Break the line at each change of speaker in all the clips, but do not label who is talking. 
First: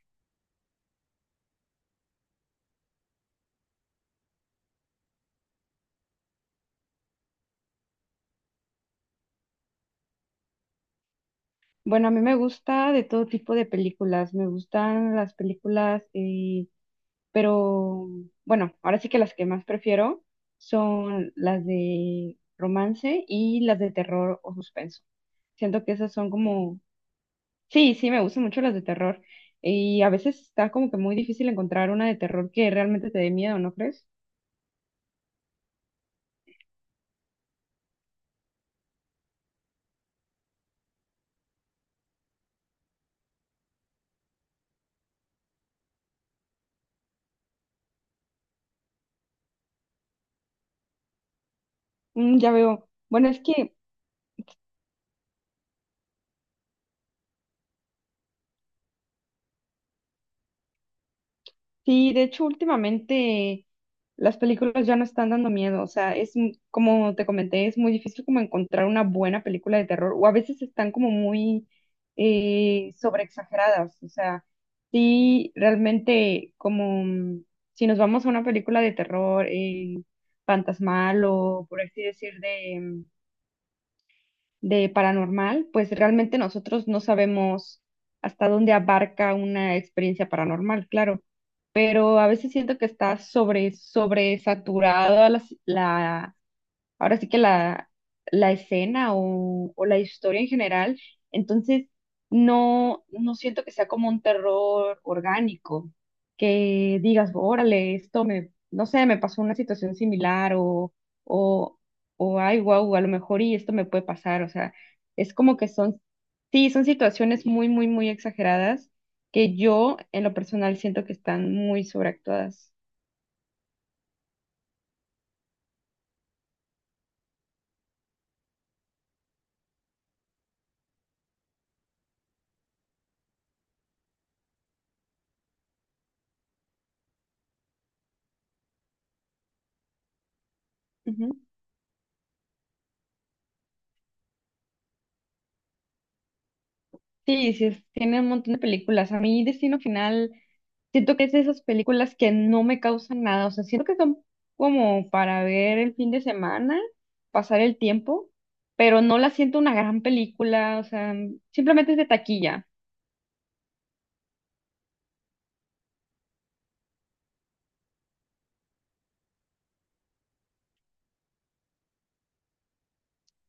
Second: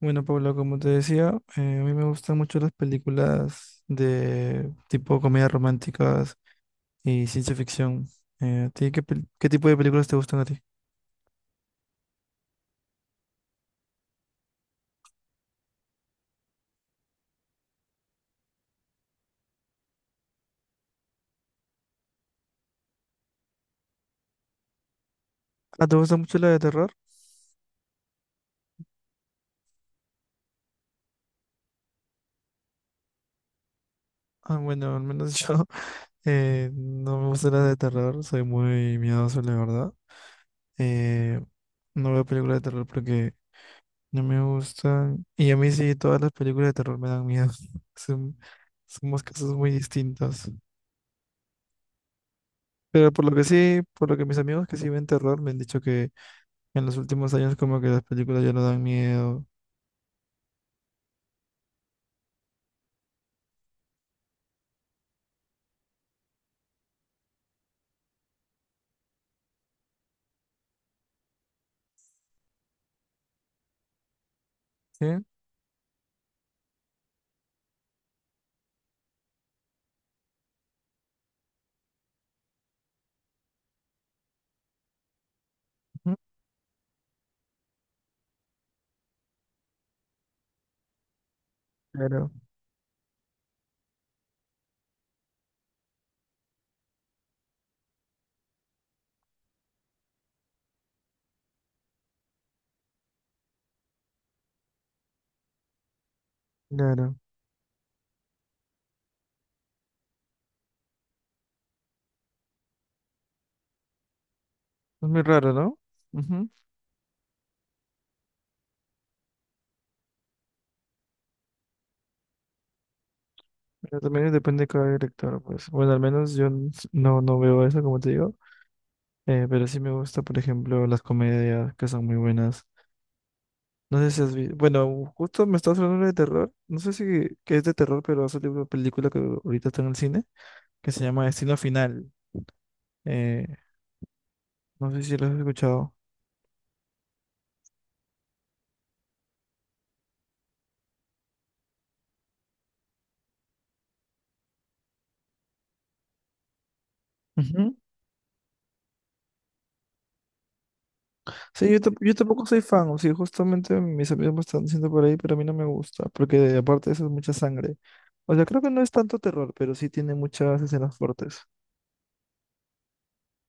Bueno, Paula, como te decía, a mí me gustan mucho las películas de tipo comedias románticas y ciencia ficción. ¿A ti qué, qué tipo de películas te gustan a ti?
Bueno, a mí me gusta de todo tipo de películas. Me gustan las películas, pero bueno, ahora sí que las que más prefiero son las de romance y las de terror o suspenso. Siento
Ah,
que
¿te
esas
gusta
son
mucho la de
como,
terror?
sí, sí, me gustan mucho las de terror. Y a veces está como que muy difícil encontrar una de terror que realmente te dé miedo, ¿no crees?
Ah, bueno, al menos yo no me gusta la de terror, soy muy miedoso, la verdad. Eh, no veo películas de terror porque no me gustan. Y a mí sí, todas las películas de terror me dan miedo. Son, somos casos muy distintos.
Mm, ya veo.
Pero por
Bueno,
lo
es
que
que
sí, por lo que mis amigos que sí ven terror me han dicho que en los últimos años como que las películas ya no dan miedo.
sí, de hecho, últimamente las películas ya no están dando miedo. O sea, es como te comenté, es muy difícil como encontrar una buena película de terror. O a veces están como muy sobreexageradas. O sea,
Sí, ujú.
sí, realmente como si nos vamos a una película de terror fantasmal o, por así decir, de paranormal, pues realmente nosotros no sabemos hasta dónde abarca una experiencia paranormal, claro, pero a
Claro,
veces siento que está sobre, sobre sobresaturada la, ahora sí que la escena o la historia en general. Entonces, no, no siento que sea como un terror orgánico, que
claro.
digas, órale, esto me, no sé, me pasó una situación similar o, o ay, wow, a lo mejor y esto me puede pasar. O sea,
Es muy
es
raro,
como que
¿no?
son,
Ujú.
sí, son situaciones muy, muy, muy exageradas que yo en lo personal siento que están muy sobreactuadas.
Pero también depende de cada director, pues. Bueno, al menos yo no, no veo eso, como te digo. Pero sí me gusta, por ejemplo, las comedias que son muy buenas. No sé si has visto. Bueno, justo me estás hablando de terror. No sé si que es de terror, pero ha salido una película que ahorita está en el cine que se llama Destino Final. Eh, no sé si lo has escuchado.
Sí, sí, tiene un montón de películas. A mí Destino Final, siento que es de esas películas que no me causan nada. O sea, siento que son como para ver el fin de semana, pasar el tiempo, pero no la siento una gran película. O sea,
Sí, yo,
simplemente es de
yo tampoco soy
taquilla.
fan, o sea, justamente mis amigos me están diciendo por ahí, pero a mí no me gusta, porque aparte de eso es mucha sangre. O sea, creo que no es tanto terror, pero sí tiene muchas escenas fuertes.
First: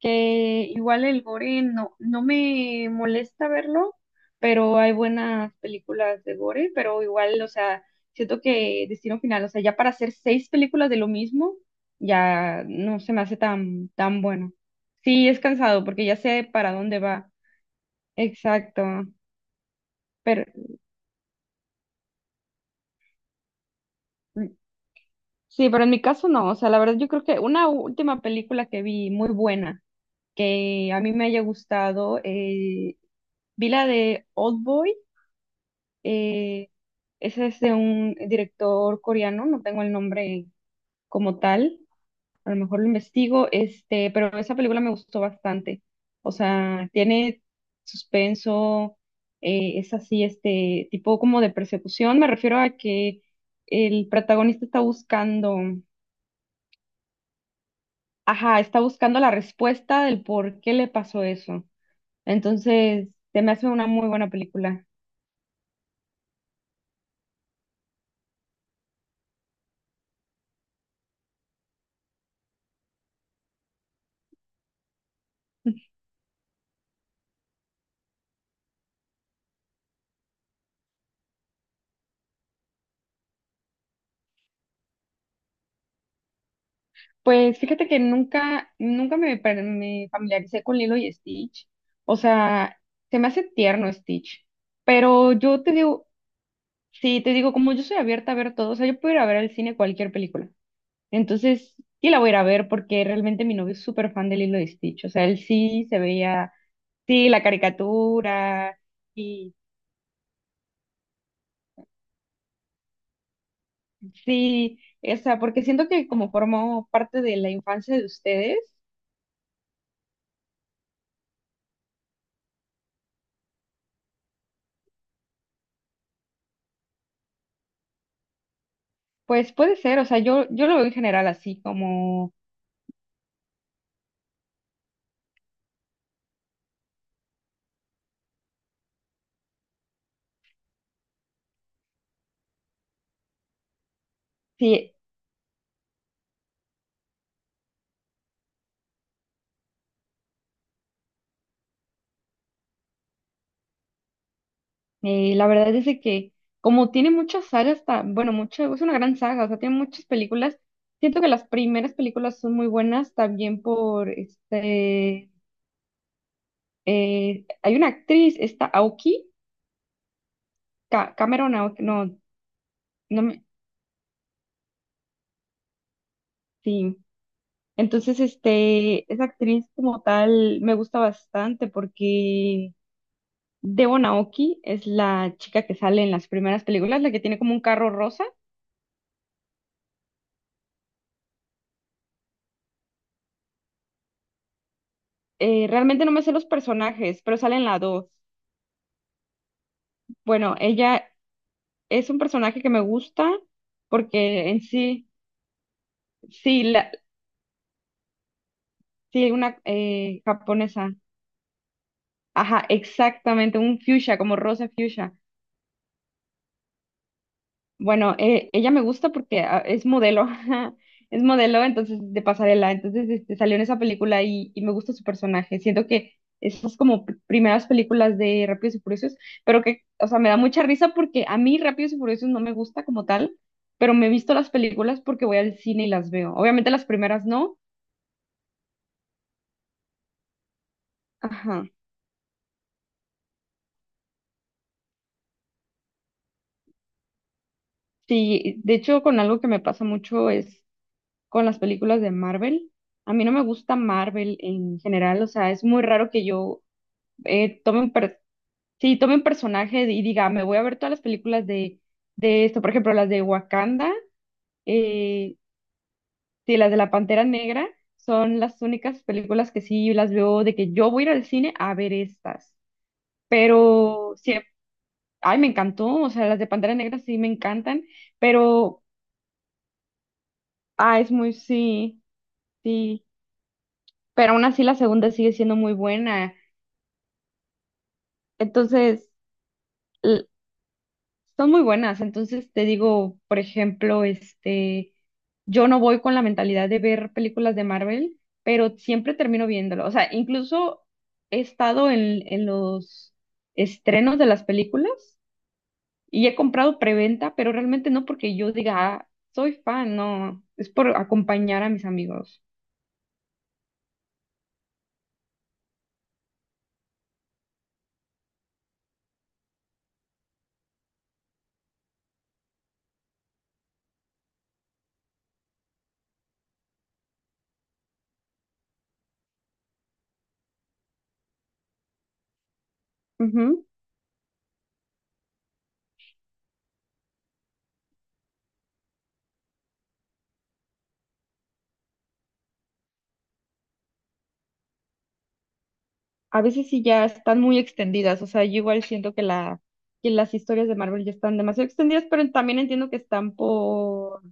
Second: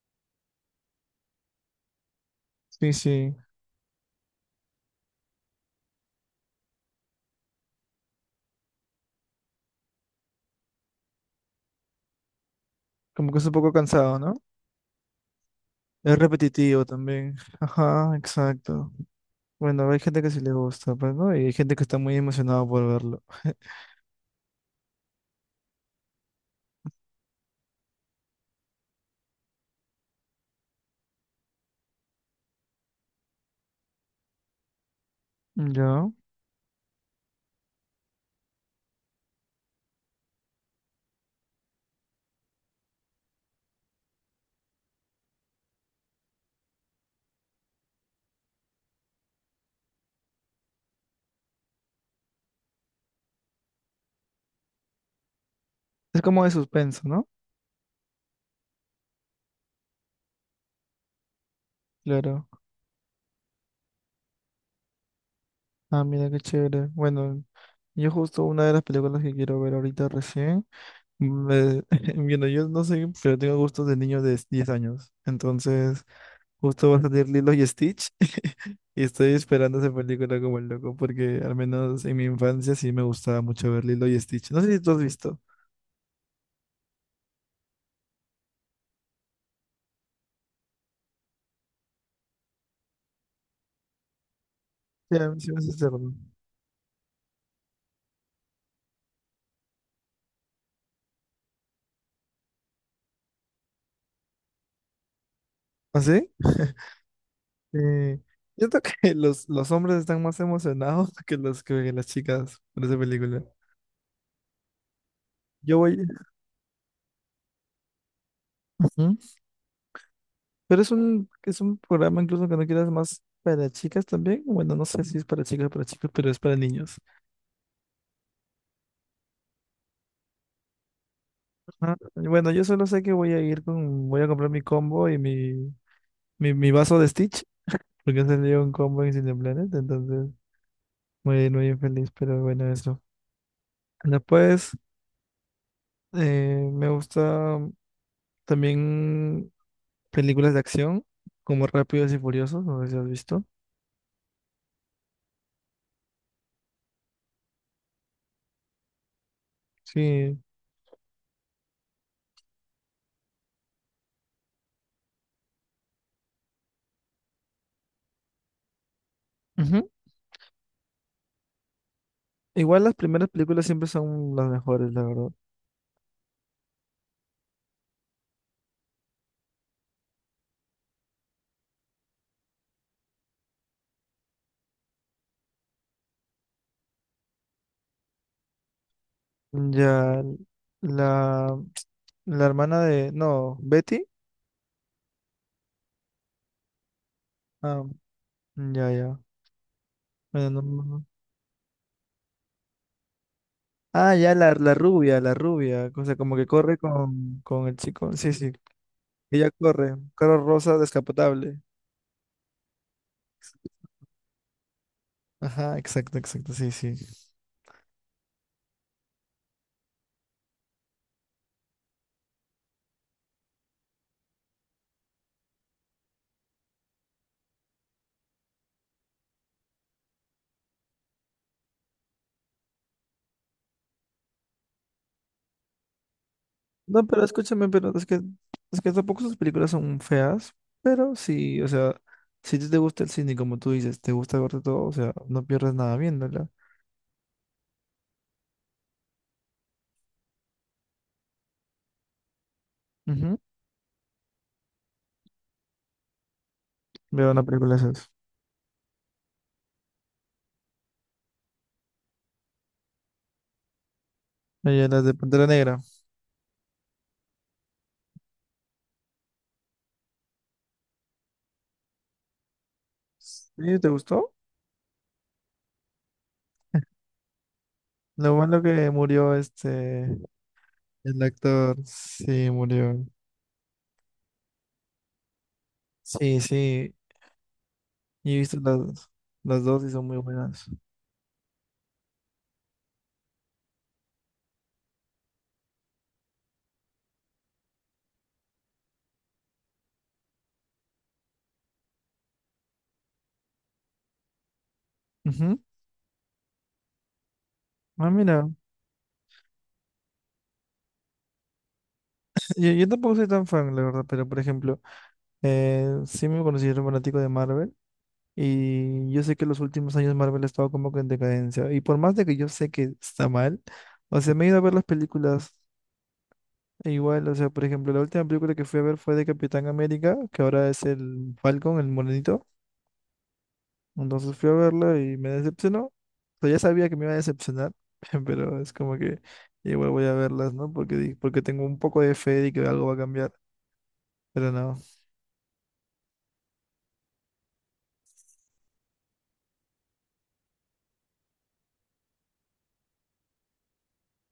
Que igual el gore no, no me
Sí, sí,
molesta verlo, pero hay buenas películas de gore, pero igual, o sea, siento que Destino Final, o sea, ya para hacer 6 películas de lo mismo, ya no se me
como
hace
que es un poco
tan,
cansado,
tan
¿no?
bueno. Sí, es cansado porque ya
Es
sé para
repetitivo
dónde va.
también. Ajá,
Exacto.
exacto. Bueno, hay gente que sí
Pero
le gusta, pues, ¿no? Y hay gente que está muy emocionada por verlo.
sí, pero en mi caso no, o sea, la verdad yo creo que una última película que vi muy buena, que a mí me haya gustado, vi la de Old Boy.
Ya.
Eh, Ese es de un director coreano, no tengo el nombre como tal, a lo mejor lo investigo, este, pero esa película me gustó bastante. O sea, tiene suspenso, es así, este, tipo como de persecución. Me refiero a que el protagonista está buscando,
Es como de suspenso, ¿no?
ajá, está buscando la respuesta del por qué le pasó eso.
Claro.
Entonces, se me hace una muy buena película.
Ah, mira qué chévere. Bueno, yo justo una de las películas que quiero ver ahorita recién. Me- Bueno, yo no sé, pero tengo gustos de niño de 10 años. Entonces, justo va a salir Lilo y Stitch y estoy esperando esa película como el loco, porque al menos en mi infancia sí me gustaba mucho ver Lilo y Stitch. No sé si tú has visto.
Pues fíjate que nunca, nunca me familiaricé con Lilo y Stitch. O sea, se me hace tierno Stitch.
Ya, a
Pero
mí sí me
yo
hace
te digo,
cerdo.
sí, te digo, como yo soy abierta a ver todo, o sea, yo puedo ir a ver al cine cualquier película. Entonces, sí la voy a ir a ver porque realmente mi novio es súper fan de Lilo y Stitch. O sea, él sí se
¿Ah, sí?
veía, sí, la
Eh, yo
caricatura,
creo que los,
y
los hombres están más emocionados que los que las chicas por esa película.
sí, o sea, porque
Yo
siento
voy.
que como formó parte de la infancia de ustedes,
Pero es un programa incluso que no quieras más para chicas también. Bueno, no sé si es para chicas o para chicos, pero es para niños.
pues puede ser, o sea, yo lo veo en general así,
Ah,
como...
bueno, yo solo sé que voy a ir con, voy a comprar mi combo y mi, mi vaso de Stitch, porque salió un combo en Cineplanet, entonces muy, muy feliz, pero bueno, eso. Después,
Sí.
me gusta también películas de acción, como Rápidos y Furiosos, no sé si has visto.
La verdad es de que como tiene muchas sagas, bueno, mucho, es una gran saga, o sea, tiene muchas
Sí.
películas. Siento que las primeras películas son muy buenas también por este, hay una actriz, esta Aoki,
Ujú.
Cameron Aoki, no,
Igual las
no
primeras
me,
películas siempre son las mejores, la verdad.
sí. Entonces, este, esa actriz como tal me gusta bastante porque Devon Aoki es la chica que sale en las primeras películas, la que tiene como un carro rosa.
Ya. La, la hermana de... No, Betty.
Realmente no me sé los personajes, pero salen las
Ah,
dos.
mm, ya, ya. Bueno,
Bueno,
no.
ella es un personaje que me gusta
Ah, ya,
porque
la,
en
la
sí,
rubia, la rubia. O sea, como que
sí,
corre
la,
con el chico. Sí, sí.
sí,
Ella
una
corre. Carro rosa
japonesa.
descapotable.
Ajá, exactamente, un fuchsia, como rosa fuchsia.
Ajá, exacto, exacto. Sí, sí.
Bueno, ella me gusta porque ah, es modelo, es modelo, entonces de pasarela, entonces este, salió en esa película y me gusta su personaje. Siento que esas como primeras películas de Rápidos y Furiosos, pero que, o sea, me da mucha risa porque a mí Rápidos y Furiosos no me gusta como tal, pero me he visto las películas porque voy al cine y las veo. Obviamente las
No, pero
primeras no,
escúchame, pero es que tampoco esas películas son feas, pero sí,
ajá.
o sea, si a ti te gusta el cine, como tú dices, te gusta verte todo, o sea, no pierdes nada viéndola.
Sí, de hecho con algo que me pasa mucho es con las películas de Marvel. A mí no
Ujú.
me gusta Marvel en general, o sea, es muy raro que yo
Veo una
eh,
película
tome
de
un
esas.
per- sí, tome un personaje y diga, me voy a ver todas las películas de esto, por ejemplo, las de Wakanda,
Ella, las de
eh,
Pantera Negra.
sí, las de la Pantera Negra, son las únicas películas que sí las veo de que yo voy a ir al cine a ver estas,
¿Sí? ¿Te
pero sí,
gustó?
ay, me encantó, o sea, las de Pantera Negra sí me encantan,
Lo bueno
pero,
que murió este,
ah, es
el
muy,
actor,
sí,
sí,
sí,
murió.
pero aún así la segunda sigue siendo muy buena,
Sí, sí, y he visto
entonces...
las dos y son muy buenas.
Son muy buenas, entonces te digo, por ejemplo, este, yo no voy con la mentalidad de ver películas de Marvel, pero siempre termino viéndolo. O sea, incluso he estado en los estrenos de las películas
Ujú.
y he comprado preventa, pero realmente no
Ah,
porque
mira,
yo diga, "Ah, soy fan", no, es por acompañar a mis amigos.
yo tampoco soy tan fan, la verdad, pero por ejemplo, sí me considero fanático de Marvel y yo sé que los últimos años Marvel ha estado como que en decadencia y por más de que yo sé que está mal, o sea, me he ido a ver las películas e igual, o sea, por ejemplo, la última película que fui a ver fue de Capitán América, que ahora es el Falcon, el morenito. Entonces fui a verla y me decepcionó. O sea, ya sabía que me iba a decepcionar, pero es como que igual voy a verlas, ¿no? Porque, porque tengo un poco de fe de que algo va a cambiar, pero no.
A veces sí ya están muy extendidas, o sea, yo igual siento que la, que las historias de Marvel ya están demasiado extendidas, pero también entiendo que están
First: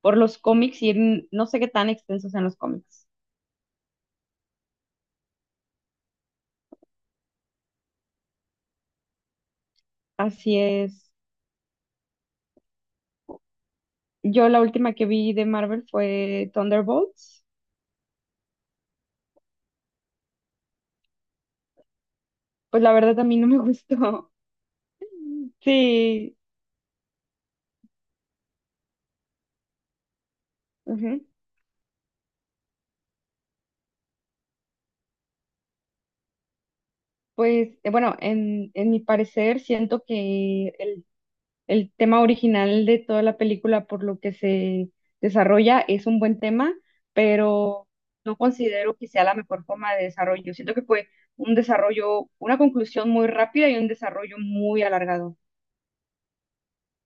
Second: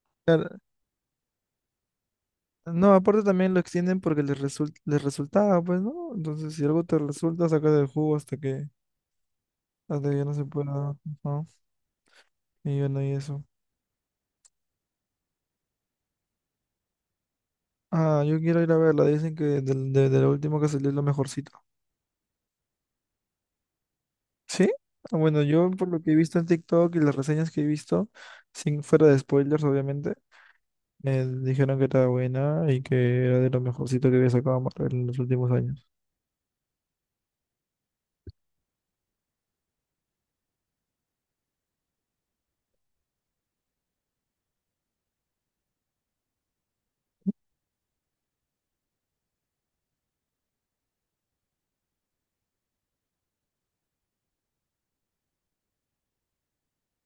por los
Claro,
cómics y no sé qué tan extensos sean los
no,
cómics.
aparte también lo extienden porque les resulta, les resultaba, pues, ¿no? Entonces, si algo te resulta, saca del jugo hasta que ya no se
Así
pueda,
es.
¿no? Y bueno, y eso.
Yo la última que vi de Marvel fue Thunderbolts,
Ah, yo quiero ir a verla. Dicen que de lo último que salió es lo mejorcito.
pues la verdad a mí no me gustó.
¿Sí? Ah, bueno, yo por lo que he
Sí,
visto en TikTok y las reseñas que he visto, sin fuera de spoilers, obviamente.
ujú.
Me dijeron que estaba buena y que era de lo mejorcito que había sacado Marvel en los últimos años.
Pues bueno, en mi parecer siento que el tema original de toda la película por lo que se desarrolla es un buen tema, pero no considero que sea la mejor forma de desarrollo. Siento que fue un desarrollo, una conclusión muy rápida y un desarrollo muy alargado.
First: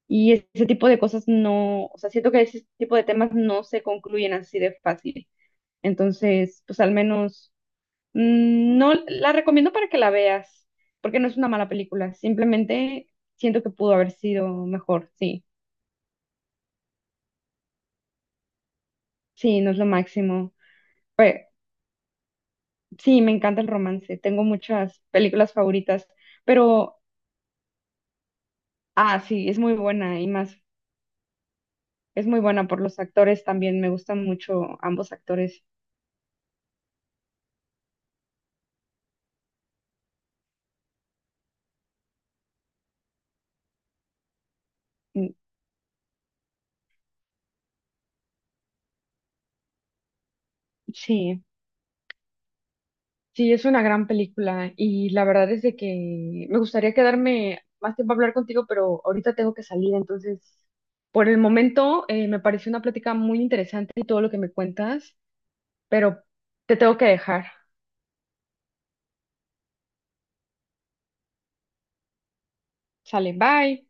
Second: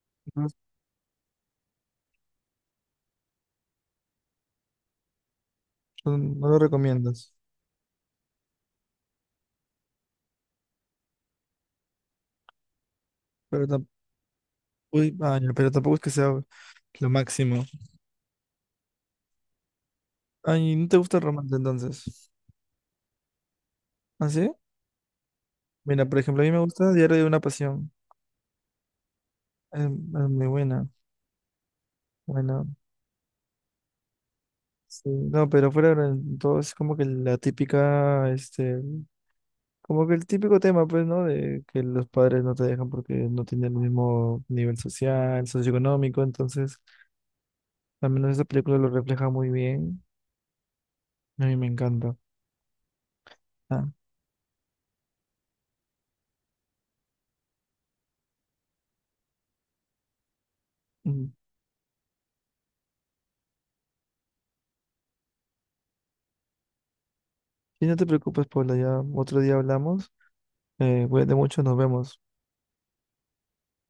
Y
No,
ese tipo de cosas no, o sea, siento que ese tipo de temas no se concluyen así de fácil.
no lo
Entonces, pues al
recomiendas,
menos mm, no la recomiendo para que la veas, porque no es una mala película, simplemente siento
pero
que
tampoco,
pudo haber sido mejor, sí.
pero tampoco es que sea lo máximo.
Sí, no es lo máximo.
Ay, ¿no te gusta el
Pe-
romance entonces?
sí, me encanta el romance.
¿Ah,
Tengo
sí?
muchas películas
Mira,
favoritas,
por ejemplo, a mí me gusta
pero,
Diario de una Pasión.
ah, sí, es muy
Es
buena y
muy
más,
buena.
es muy
Bueno,
buena por los actores también. Me gustan mucho
sí.
ambos
No,
actores.
pero fuera de todo es como que la típica, este, como que el típico tema, pues, ¿no? De que los padres no te dejan porque no tienen el mismo nivel
Mm,
social, socioeconómico, entonces al menos esta película lo refleja muy bien.
sí.
A mí me encanta.
Sí, es una
Ah,
gran película y la verdad es de que me gustaría quedarme más tiempo a hablar contigo, pero ahorita tengo que salir, entonces
mm.
por el momento me pareció una plática muy interesante y todo lo que me cuentas, pero te tengo que dejar.
Y no te preocupes, Paula, ya otro día hablamos. Cuídate mucho, nos vemos.
Sale, bye.